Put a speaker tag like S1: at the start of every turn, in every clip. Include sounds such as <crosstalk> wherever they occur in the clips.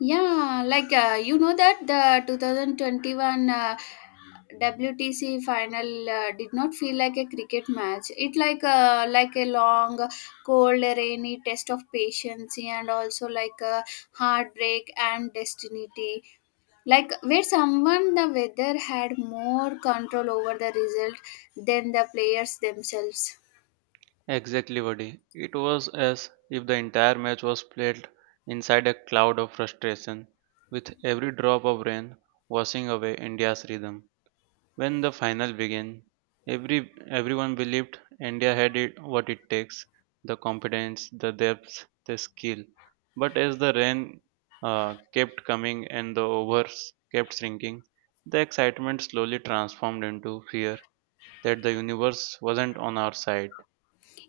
S1: Yeah, like you know that the 2021 WTC final did not feel like a cricket match. It like a long, cold, rainy test of patience and also like a heartbreak and destiny. Like where someone the weather had more control over the result than the players themselves.
S2: Exactly, Vadi. It was as if the entire match was played inside a cloud of frustration, with every drop of rain washing away India's rhythm. When the final began, every everyone believed India had it what it takes, the confidence, the depth, the skill. But as the rain kept coming and the overs kept shrinking, the excitement slowly transformed into fear that the universe wasn't on our side.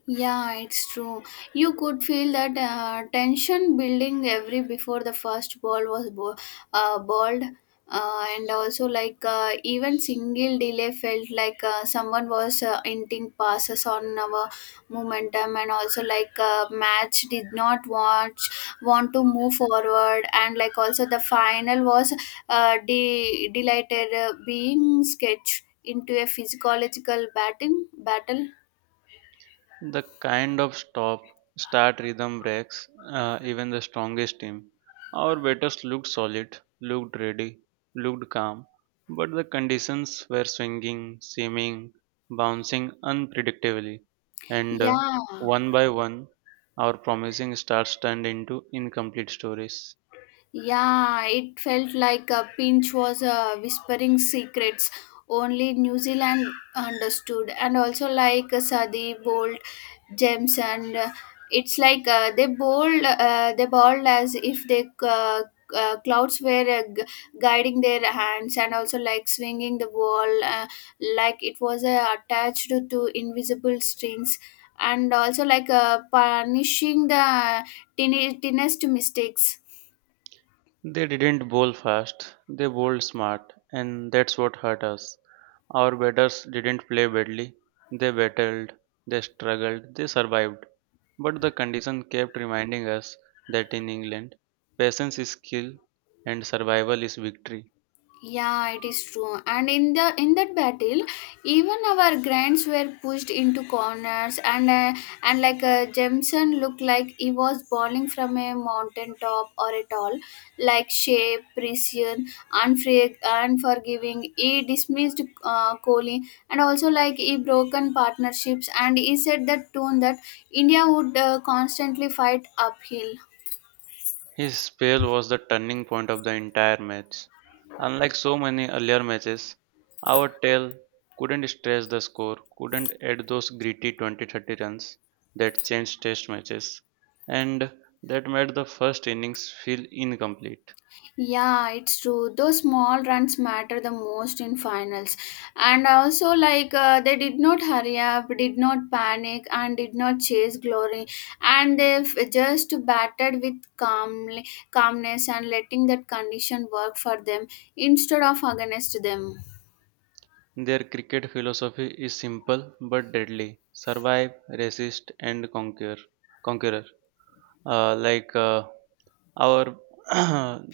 S1: Yeah, it's true. You could feel that tension building every before the first ball was balled, and also like even single delay felt like someone was inting passes on our momentum, and also like match did not watch want to move forward, and like also the final was delighted being sketched into a physiological batting battle.
S2: The kind of stop start rhythm breaks even the strongest team. Our batters looked solid, looked ready, looked calm, but the conditions were swinging, seeming, bouncing unpredictably, and
S1: Yeah.
S2: one by one, our promising starts turned into incomplete stories.
S1: Yeah, it felt like a pinch was whispering secrets only New Zealand understood, and also like Sadi, Bolt, James, and it's like they bowled as if they clouds were guiding their hands, and also like swinging the ball, like it was attached to invisible strings, and also like punishing the thinnest mistakes.
S2: They didn't bowl fast, they bowled smart, and that's what hurt us. Our batters didn't play badly, they battled, they struggled, they survived. But the condition kept reminding us that in England, patience is skill and survival is victory.
S1: Yeah, it is true. And in that battle, even our grands were pushed into corners, and like Jameson looked like he was falling from a mountain top or a tall, like shape, precision, unfree, unforgiving. He dismissed Kohli, and also like he broken partnerships, and he said that tone that India would constantly fight uphill.
S2: His spell was the turning point of the entire match. Unlike so many earlier matches, our tail couldn't stretch the score, couldn't add those gritty 20-30 runs that changed test matches, and that made the first innings feel incomplete.
S1: Yeah, it's true. Those small runs matter the most in finals. And also, like, they did not hurry up, did not panic, and did not chase glory. And they have just batted with calmly, calmness and letting that condition work for them instead of against them.
S2: Their cricket philosophy is simple but deadly survive, resist, and conquer. Conqueror. Uh, like uh, our, <clears throat>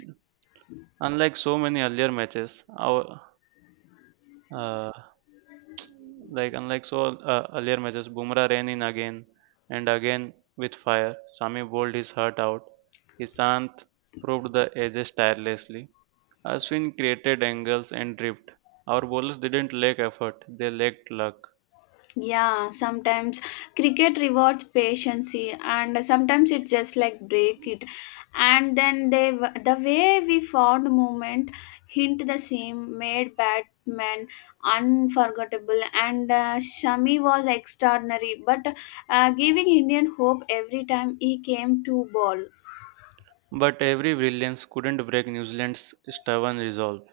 S2: unlike so many earlier matches, our uh, unlike so earlier matches, Bumrah ran in again and again with fire. Sami bowled his heart out. Isant proved the edges tirelessly. Ashwin created angles and drift. Our bowlers didn't lack effort; they lacked luck.
S1: Yeah, sometimes cricket rewards patience and sometimes it just like break it. And then the way we found movement hint the same made Batman unforgettable and Shami was extraordinary but giving Indian hope every time he came to ball.
S2: But every brilliance couldn't break New Zealand's stubborn resolve.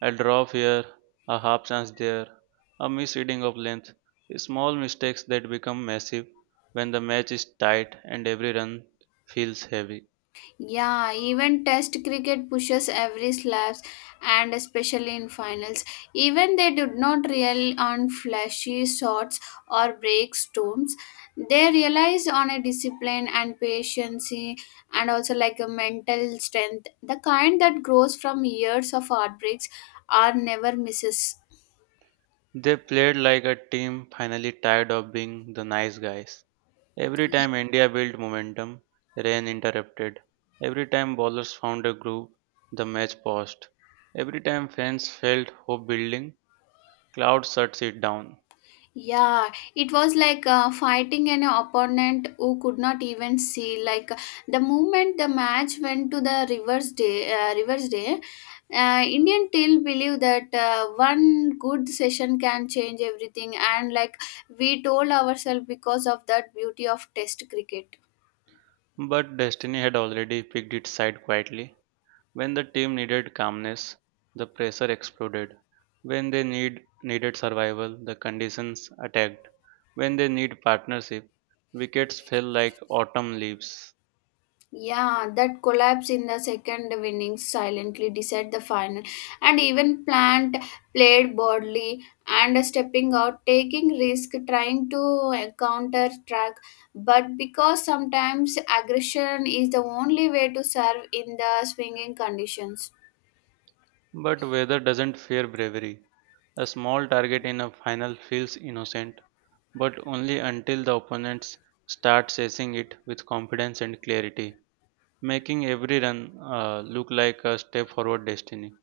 S2: A drop here, a half chance there, a misreading of length, small mistakes that become massive when the match is tight and every run feels heavy.
S1: Yeah, even test cricket pushes every slaps and especially in finals. Even they did not rely on flashy shots or breakstones. They relies on a discipline and patience and also like a mental strength, the kind that grows from years of heartbreaks or never misses.
S2: They played like a team finally tired of being the nice guys. Every time India built momentum, rain interrupted. Every time bowlers found a groove, the match paused. Every time fans felt hope building, clouds shut it down.
S1: Yeah, it was like fighting an opponent who could not even see. Like the moment the match went to the reverse day, Indian till believe that one good session can change everything, and like we told ourselves because of that beauty of Test cricket.
S2: But destiny had already picked its side quietly. When the team needed calmness, the pressure exploded. When they needed survival, the conditions attacked. When they need partnership, wickets fell like autumn leaves.
S1: Yeah, that collapse in the second innings silently decided the final, and even Plant played boldly and stepping out, taking risk, trying to counter track. But because sometimes aggression is the only way to serve in the swinging conditions.
S2: But weather doesn't fear bravery. A small target in a final feels innocent, but only until the opponents start chasing it with confidence and clarity, making every run look like a step forward destiny.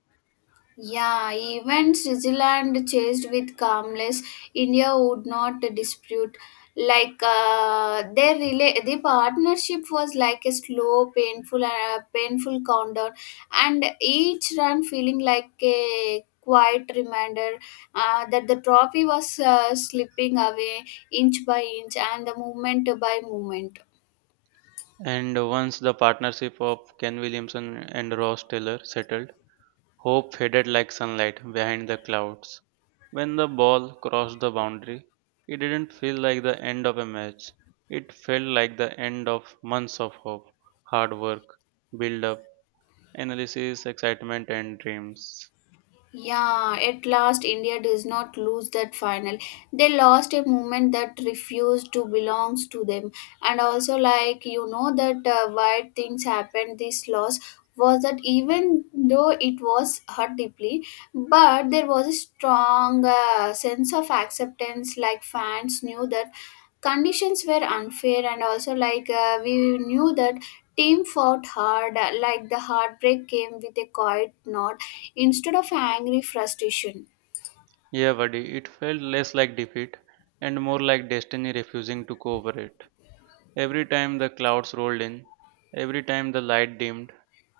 S1: Yeah, even Switzerland chased with calmness, India would not dispute. Like their the partnership was like a slow, painful countdown, and each run feeling like a quiet reminder that the trophy was slipping away inch by inch and the moment by moment.
S2: And once the partnership of Ken Williamson and Ross Taylor settled, hope faded like sunlight behind the clouds. When the ball crossed the boundary, it didn't feel like the end of a match. It felt like the end of months of hope, hard work, build up, analysis, excitement, and dreams.
S1: Yeah, at last India does not lose that final. They lost a movement that refused to belong to them. And also like you know that why things happened this loss was that even though it was hurt deeply, but there was a strong sense of acceptance like fans knew that conditions were unfair and also like we knew that team fought hard like the heartbreak came with a quiet nod instead of angry frustration.
S2: Yeah, buddy, it felt less like defeat and more like destiny refusing to cooperate. Every time the clouds rolled in, every time the light dimmed,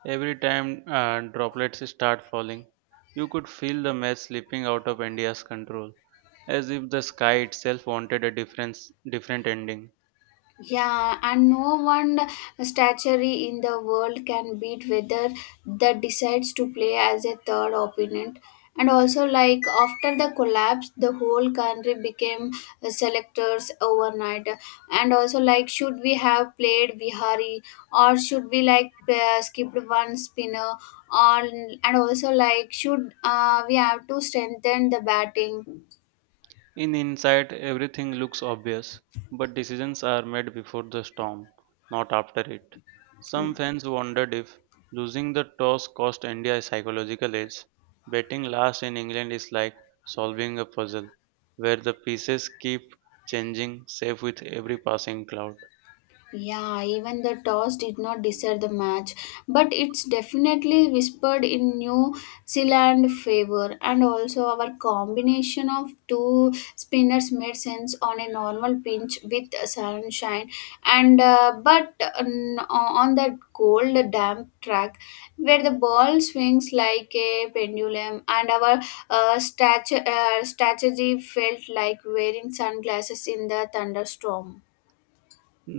S2: every time droplets start falling, you could feel the mess slipping out of India's control, as if the sky itself wanted a difference, different ending.
S1: Yeah, and no one statuary in the world can beat whether that decides to play as a third opponent. And also, like after the collapse, the whole country became selectors overnight. And also, like, should we have played Vihari or should we like skipped one spinner? Or and also, like, should we have to strengthen the batting?
S2: In hindsight, everything looks obvious, but decisions are made before the storm, not after it. Some fans wondered if losing the toss cost India a psychological edge. Batting last in England is like solving a puzzle, where the pieces keep changing, safe with every passing cloud.
S1: Yeah, even the toss did not decide the match, but it's definitely whispered in New Zealand favor. And also, our combination of two spinners made sense on a normal pinch with sunshine. And but on that cold, damp track where the ball swings like a pendulum, and our strategy felt like wearing sunglasses in the thunderstorm.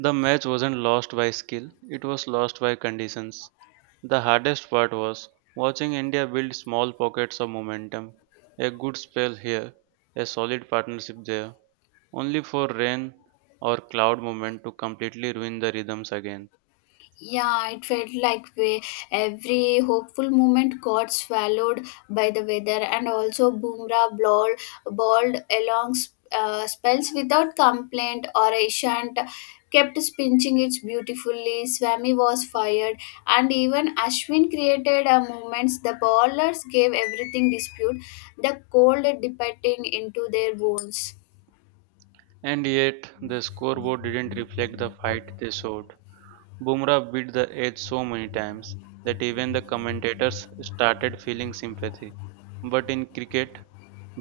S2: The match wasn't lost by skill, it was lost by conditions. The hardest part was watching India build small pockets of momentum, a good spell here, a solid partnership there, only for rain or cloud moment to completely ruin the rhythms again.
S1: Yeah, it felt like every hopeful moment got swallowed by the weather, and also Bumrah bowled along spells without complaint or Ishant kept spinning it beautifully. Swami was fired, and even Ashwin created a moments. The bowlers gave everything dispute, the cold dipping into their bones.
S2: And yet, the scoreboard didn't reflect the fight they showed. Bumrah beat the edge so many times that even the commentators started feeling sympathy. But in cricket,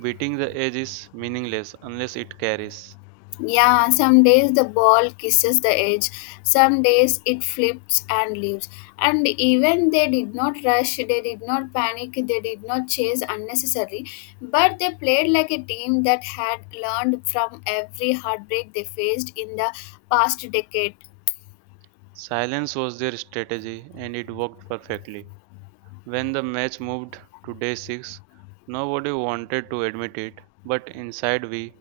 S2: beating the edge is meaningless unless it carries.
S1: Yeah, some days the ball kisses the edge, some days it flips and leaves. And even they did not rush, they did not panic, they did not chase unnecessarily, but they played like a team that had learned from every heartbreak they faced in the past decade.
S2: Silence was their strategy and it worked perfectly. When the match moved to day 6, nobody wanted to admit it, but inside we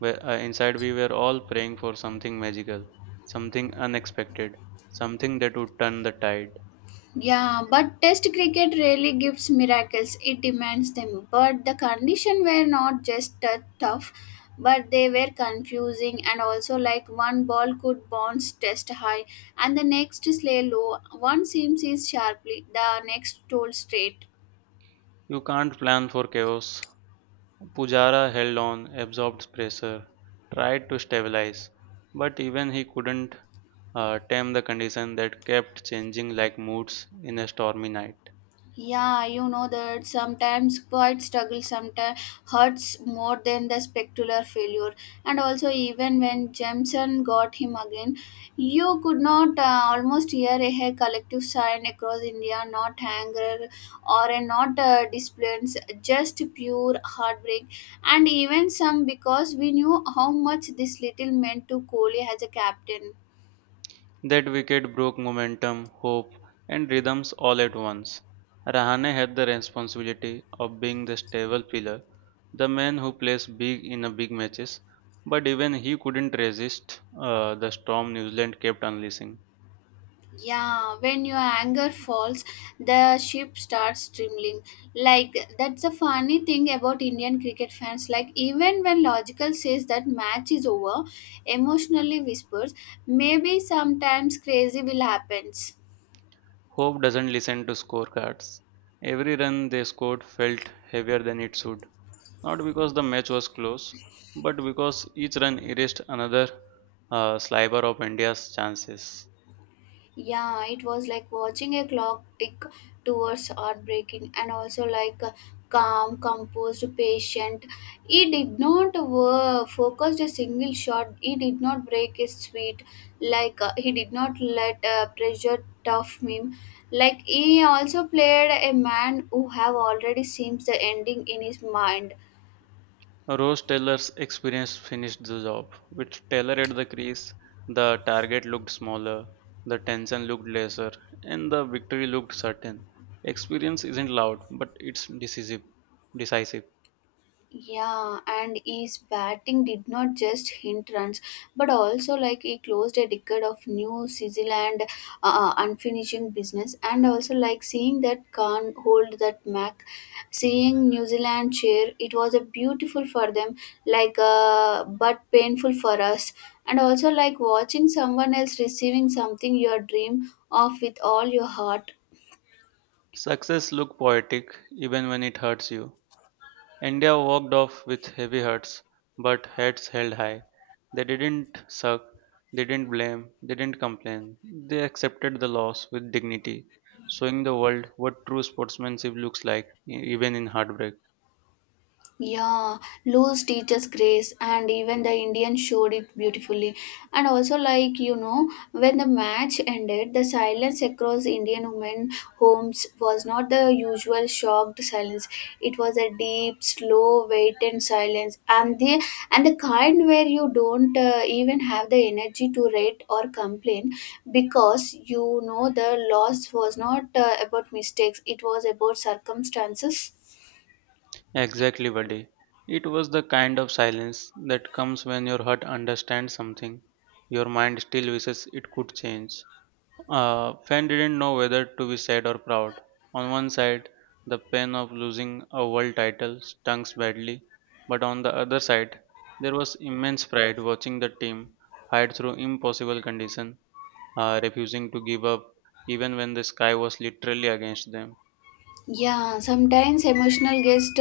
S2: were, uh, inside we were all praying for something magical, something unexpected, something that would turn the tide.
S1: Yeah, but test cricket rarely gives miracles, it demands them. But the condition were not just that tough, but they were confusing and also like one ball could bounce test high and the next slay low. One seam is sharply, the next told straight.
S2: You can't plan for chaos. Pujara held on, absorbed pressure, tried to stabilize, but even he couldn't tame the condition that kept changing like moods in a stormy night.
S1: Yeah, you know that sometimes quite struggle sometimes hurts more than the spectacular failure. And also, even when Jameson got him again, you could not almost hear a collective sign across India, not anger or a not displays, just pure heartbreak. And even some because we knew how much this little meant to Kohli as a captain.
S2: That wicket broke momentum, hope, and rhythms all at once. Rahane had the responsibility of being the stable pillar, the man who plays big in a big matches, but even he couldn't resist the storm New Zealand kept unleashing.
S1: Yeah, when your anger falls, the ship starts trembling. Like that's the funny thing about Indian cricket fans. Like even when logical says that match is over, emotionally whispers, maybe sometimes crazy will happen.
S2: Hope doesn't listen to scorecards. Every run they scored felt heavier than it should, not because the match was close, but because each run erased another sliver of India's chances.
S1: Yeah, it was like watching a clock tick towards heartbreaking and also like a calm, composed, patient. He did not focus a single shot. He did not break his sweet. Like he did not let pressure tough him. Like he also played a man who have already seems the ending in his mind.
S2: Rose Taylor's experience finished the job. With Taylor at the crease, the target looked smaller, the tension looked lesser, and the victory looked certain. Experience isn't loud, but it's decisive. Decisive.
S1: Yeah, and his batting did not just hint runs, but also like he closed a decade of New Zealand unfinished business, and also like seeing that Khan hold that Mac, seeing New Zealand cheer, it was a beautiful for them, like but painful for us, and also like watching someone else receiving something your dream of with all your heart.
S2: Success looks poetic even when it hurts you. India walked off with heavy hearts, but heads held high. They didn't suck, they didn't blame, they didn't complain. They accepted the loss with dignity, showing the world what true sportsmanship looks like, even in heartbreak.
S1: Yeah, lose teacher's grace, and even the Indians showed it beautifully. And also, like when the match ended, the silence across Indian women homes was not the usual shocked silence. It was a deep, slow, waited silence, and the kind where you don't even have the energy to rate or complain because you know the loss was not about mistakes; it was about circumstances.
S2: Exactly, buddy. It was the kind of silence that comes when your heart understands something, your mind still wishes it could change. Fan didn't know whether to be sad or proud. On one side, the pain of losing a world title stung badly, but on the other side, there was immense pride watching the team fight through impossible conditions, refusing to give up even when the sky was literally against them.
S1: Yeah, sometimes emotional gets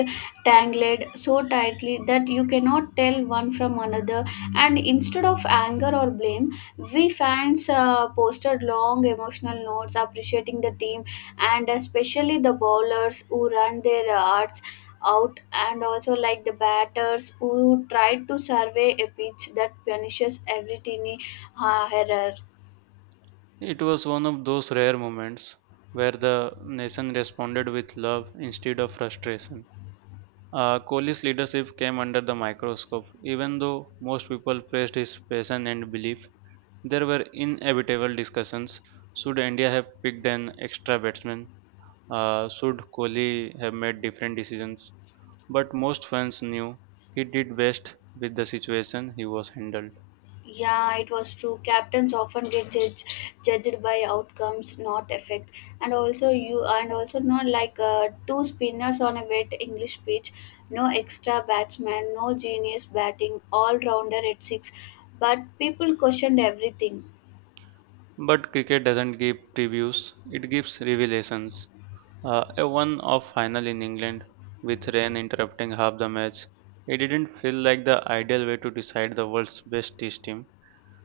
S1: tangled so tightly that you cannot tell one from another, and instead of anger or blame, we fans posted long emotional notes appreciating the team and especially the bowlers who run their hearts out, and also like the batters who tried to survey a pitch that punishes every teeny error.
S2: It was one of those rare moments where the nation responded with love instead of frustration. Kohli's leadership came under the microscope. Even though most people praised his passion and belief, there were inevitable discussions. Should India have picked an extra batsman? Should Kohli have made different decisions? But most fans knew he did best with the situation he was handled.
S1: Yeah, it was true. Captains often get judged by outcomes, not effect. And also you and also not like two spinners on a wet English pitch, no extra batsman, no genius batting, all rounder at six. But people questioned everything.
S2: But cricket doesn't give previews, it gives revelations. A one-off final in England, with rain interrupting half the match, it didn't feel like the ideal way to decide the world's best test team,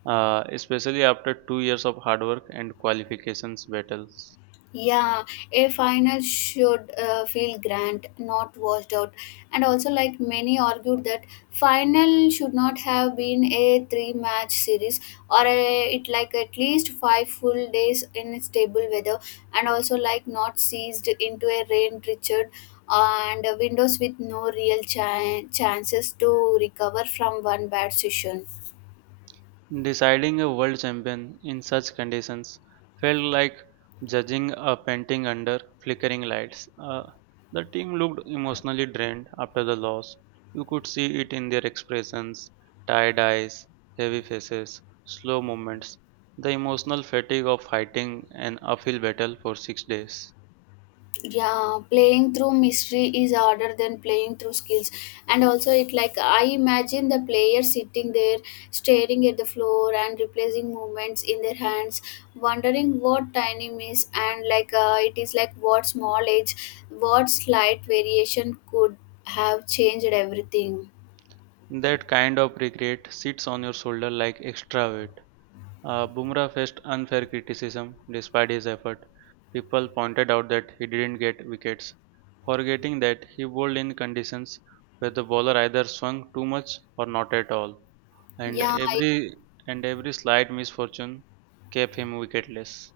S2: especially after 2 years of hard work and qualifications battles.
S1: Yeah, a final should feel grand, not washed out. And also, like many argued that final should not have been a three-match series or it like at least five full days in stable weather, and also like not seized into a rain Richard and windows with no real chances to recover from one bad session.
S2: Deciding a world champion in such conditions felt like judging a painting under flickering lights. The team looked emotionally drained after the loss. You could see it in their expressions, tired eyes, heavy faces, slow movements, the emotional fatigue of fighting an uphill battle for 6 days.
S1: Yeah, playing through mystery is harder than playing through skills, and also it like I imagine the player sitting there staring at the floor and replacing movements in their hands wondering what tiny miss and like it is like what small edge what slight variation could have changed everything.
S2: That kind of regret sits on your shoulder like extra weight. Bumrah faced unfair criticism despite his effort. People pointed out that he didn't get wickets, forgetting that he bowled in conditions where the bowler either swung too much or not at all, and
S1: Yeah.
S2: every and every slight misfortune kept him wicketless.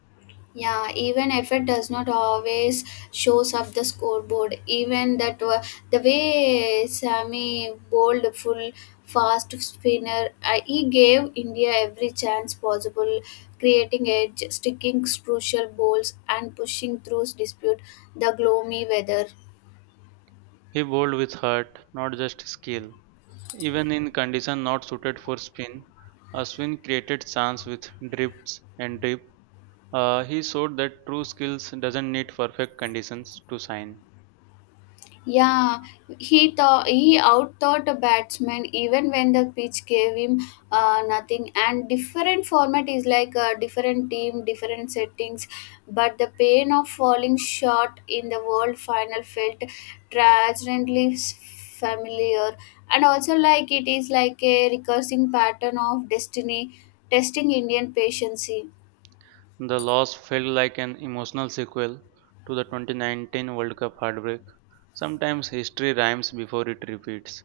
S1: Yeah, even effort does not always shows up the scoreboard. Even the way Sami bowled full fast spinner, he gave India every chance possible, creating edge, sticking crucial balls, and pushing through dispute the gloomy weather.
S2: He bowled with heart, not just skill. Even in condition not suited for spin, Ashwin created chance with drifts and drip. He showed that true skills doesn't need perfect conditions to shine.
S1: Yeah, he thought he outthought a batsman even when the pitch gave him nothing. And different format is like a different team, different settings, but the pain of falling short in the world final felt transcendently familiar. And also, like it is like a recursive pattern of destiny testing Indian patience.
S2: The loss felt like an emotional sequel to the 2019 World Cup heartbreak. Sometimes history rhymes before it repeats.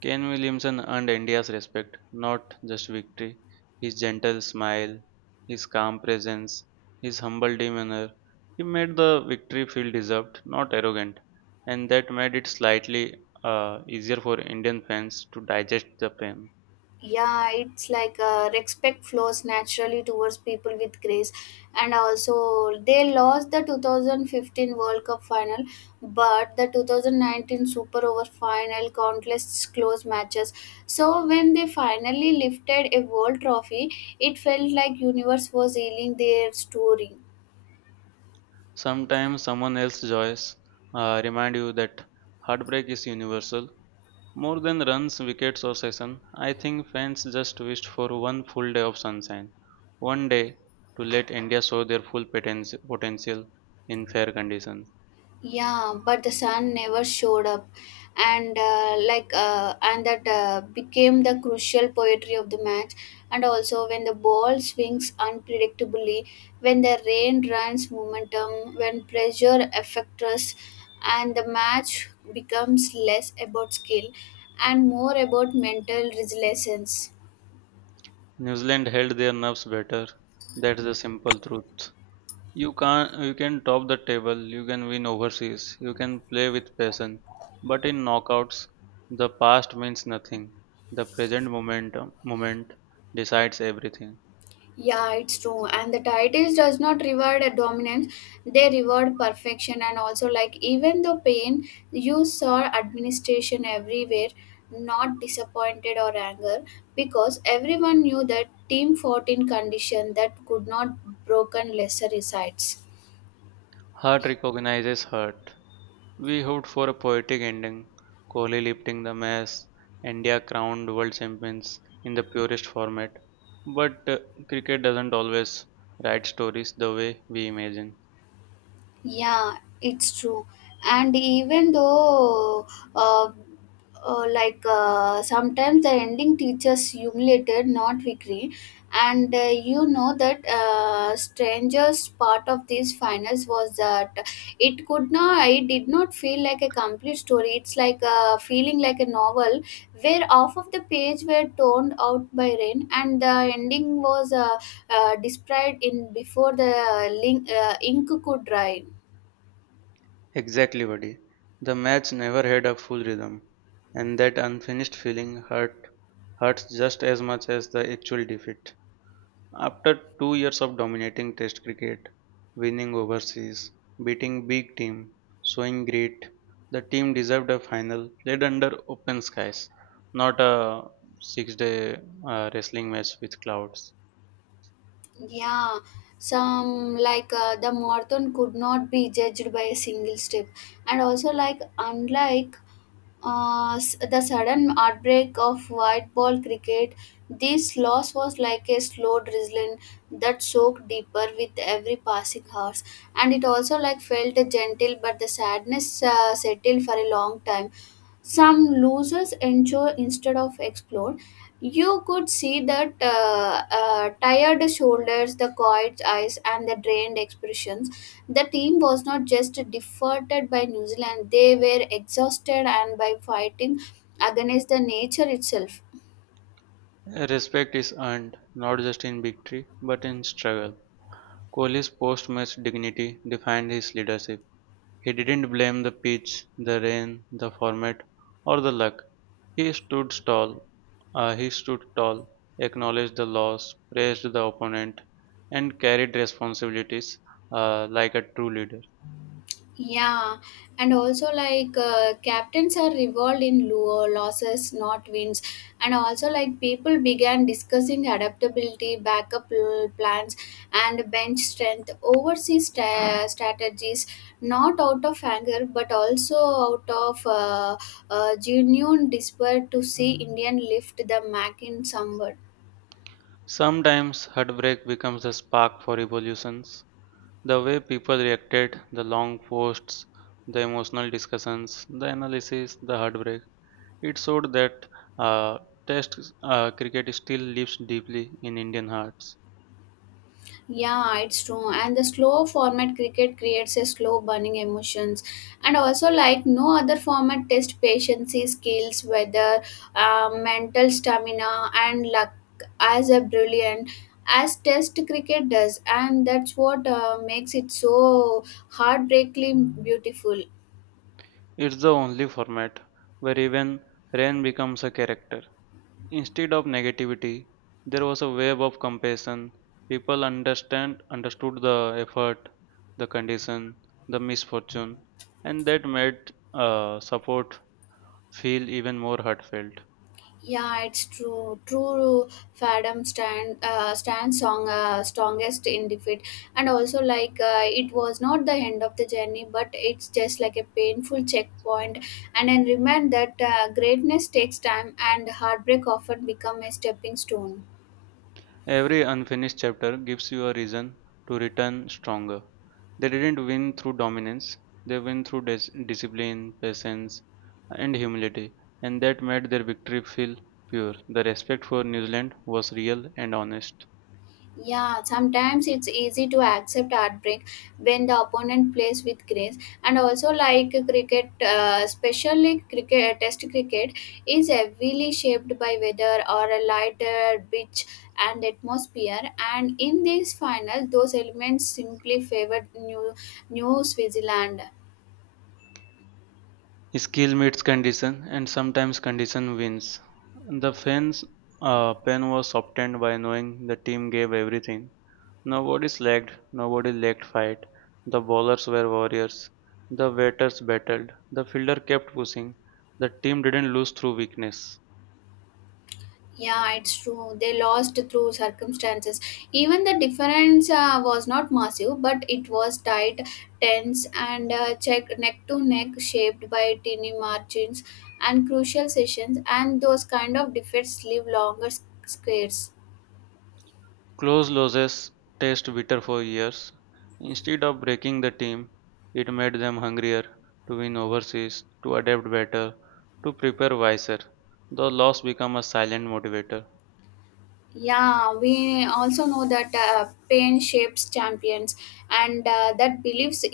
S2: Kane Williamson earned India's respect, not just victory. His gentle smile, his calm presence, his humble demeanor, he made the victory feel deserved, not arrogant, and that made it slightly easier for Indian fans to digest the pain.
S1: Yeah, it's like respect flows naturally towards people with grace. And also, they lost the 2015 world cup final, but the 2019 super over final, countless close matches. So when they finally lifted a world trophy, it felt like universe was healing their story.
S2: Sometimes someone else's joys remind you that heartbreak is universal. More than runs, wickets, or session, I think fans just wished for one full day of sunshine. One day to let India show their full potential in fair conditions.
S1: Yeah, but the sun never showed up. And uh, like uh, and that uh, became the crucial poetry of the match. And also when the ball swings unpredictably, when the rain runs momentum, when pressure affects us, and the match becomes less about skill and more about mental resilience.
S2: New Zealand held their nerves better. That's the simple truth. You can top the table, you can win overseas, you can play with passion. But in knockouts, the past means nothing. The present moment decides everything.
S1: Yeah, it's true. And the titles does not reward a dominance; they reward perfection. And also, like, even the pain, you saw administration everywhere, not disappointed or anger, because everyone knew that Team 14 condition that could not broken lesser resides.
S2: Heart recognizes heart. We hoped for a poetic ending, Kohli lifting the mess, India crowned world champions in the purest format. But cricket doesn't always write stories the way we imagine.
S1: Yeah, it's true. And even though, uh, sometimes the ending teaches humiliated, not victory. And you know that strangest part of these finals was that it did not feel like a complete story. It's like a feeling like a novel where half of the page were torn out by rain, and the ending was described in before the link, ink could dry.
S2: Exactly, buddy. The match never had a full rhythm, and that unfinished feeling hurts just as much as the actual defeat. After 2 years of dominating Test cricket, winning overseas, beating big team, showing grit, the team deserved a final played under open skies, not a six-day wrestling match with clouds.
S1: Yeah, some like the marathon could not be judged by a single step, and also like unlike the sudden outbreak of white ball cricket, this loss was like a slow drizzling that soaked deeper with every passing hours, and it also like felt gentle, but the sadness settled for a long time. Some losers ensure instead of explore. You could see that tired shoulders, the quiet eyes, and the drained expressions. The team was not just defeated by New Zealand, they were exhausted and by fighting against the nature itself.
S2: Respect is earned not just in victory but in struggle. Kohli's post-match dignity defined his leadership. He didn't blame the pitch, the rain, the format, or the luck. He stood tall, he stood tall, acknowledged the loss, praised the opponent, and carried responsibilities like a true leader.
S1: Yeah, and also like captains are revolved in losses, not wins. And also like people began discussing adaptability, backup plans, and bench strength, overseas strategies, not out of anger but also out of genuine despair to see Indian lift the Mac in somewhat.
S2: Sometimes heartbreak becomes the spark for revolutions. The way people reacted, the long posts, the emotional discussions, the analysis, the heartbreak, it showed that uh, Test cricket still lives deeply in Indian hearts.
S1: Yeah, it's true. And the slow format cricket creates a slow burning emotions. And also, like no other format, test patience, skills, weather, mental stamina, and luck as a brilliant as test cricket does. And that's what makes it so heartbreakingly beautiful.
S2: It's the only format where even rain becomes a character. Instead of negativity, there was a wave of compassion. People understand understood the effort, the condition, the misfortune, and that made support feel even more heartfelt.
S1: Yeah, it's true. True Fadam stand stand song strongest in defeat. And also like it was not the end of the journey, but it's just like a painful checkpoint. And then remind that greatness takes time, and heartbreak often become a stepping stone.
S2: Every unfinished chapter gives you a reason to return stronger. They didn't win through dominance; they win through discipline, patience, and humility, and that made their victory feel pure. The respect for New Zealand was real and honest.
S1: Yeah, sometimes it's easy to accept heartbreak when the opponent plays with grace. And also like cricket, especially cricket Test cricket is heavily shaped by weather or a lighter pitch and atmosphere. And in this final, those elements simply favored New Switzerland.
S2: Skill meets condition, and sometimes condition wins. The fans' pen was softened by knowing the team gave everything. Nobody slacked, nobody lacked fight. The bowlers were warriors. The batters battled. The fielder kept pushing. The team didn't lose through weakness.
S1: Yeah, it's true. They lost through circumstances. Even the difference was not massive, but it was tight, tense, and check neck to neck, shaped by tiny margins and crucial sessions. And those kind of defeats leave longer squares.
S2: Close losses taste bitter for years. Instead of breaking the team, it made them hungrier to win overseas, to adapt better, to prepare wiser. The loss become a silent motivator.
S1: Yeah, we also know that pain shapes champions, and that beliefs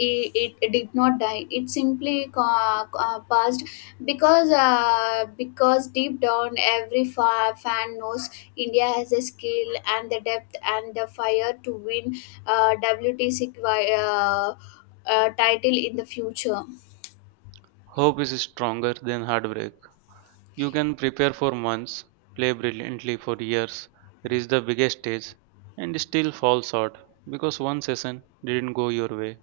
S1: it did not die. It simply passed because deep down every fan knows India has the skill and the depth and the fire to win WTC title in the future.
S2: Hope is stronger than heartbreak. You can prepare for months, play brilliantly for years, reach the biggest stage, and still fall short because one session didn't go your way.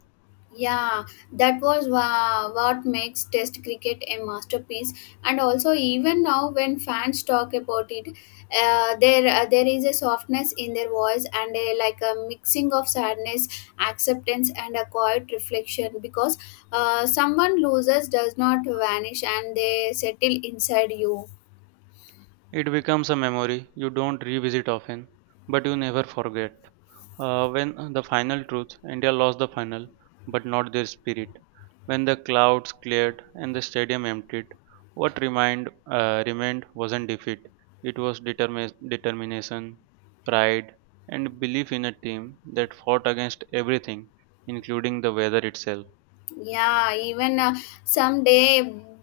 S1: Yeah, that was what makes Test cricket a masterpiece. And also, even now, when fans talk about it, there is a softness in their voice and a, like a mixing of sadness, acceptance, and a quiet reflection. Because someone loses does not vanish, and they settle inside you.
S2: It becomes a memory you don't revisit often, but you never forget. When the final truth, India lost the final, but not their spirit. When the clouds cleared and the stadium emptied, remained wasn't defeat. It was determination, pride, and belief in a team that fought against everything, including the weather itself.
S1: Yeah, even someday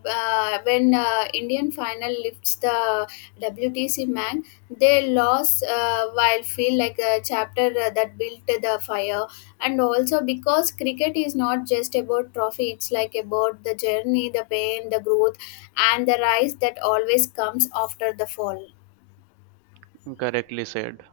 S1: when Indian final lifts the WTC man, they lost while feel like a chapter that built the fire. And also because cricket is not just about trophy, it's like about the journey, the pain, the growth, and the rise that always comes after the fall.
S2: Correctly said.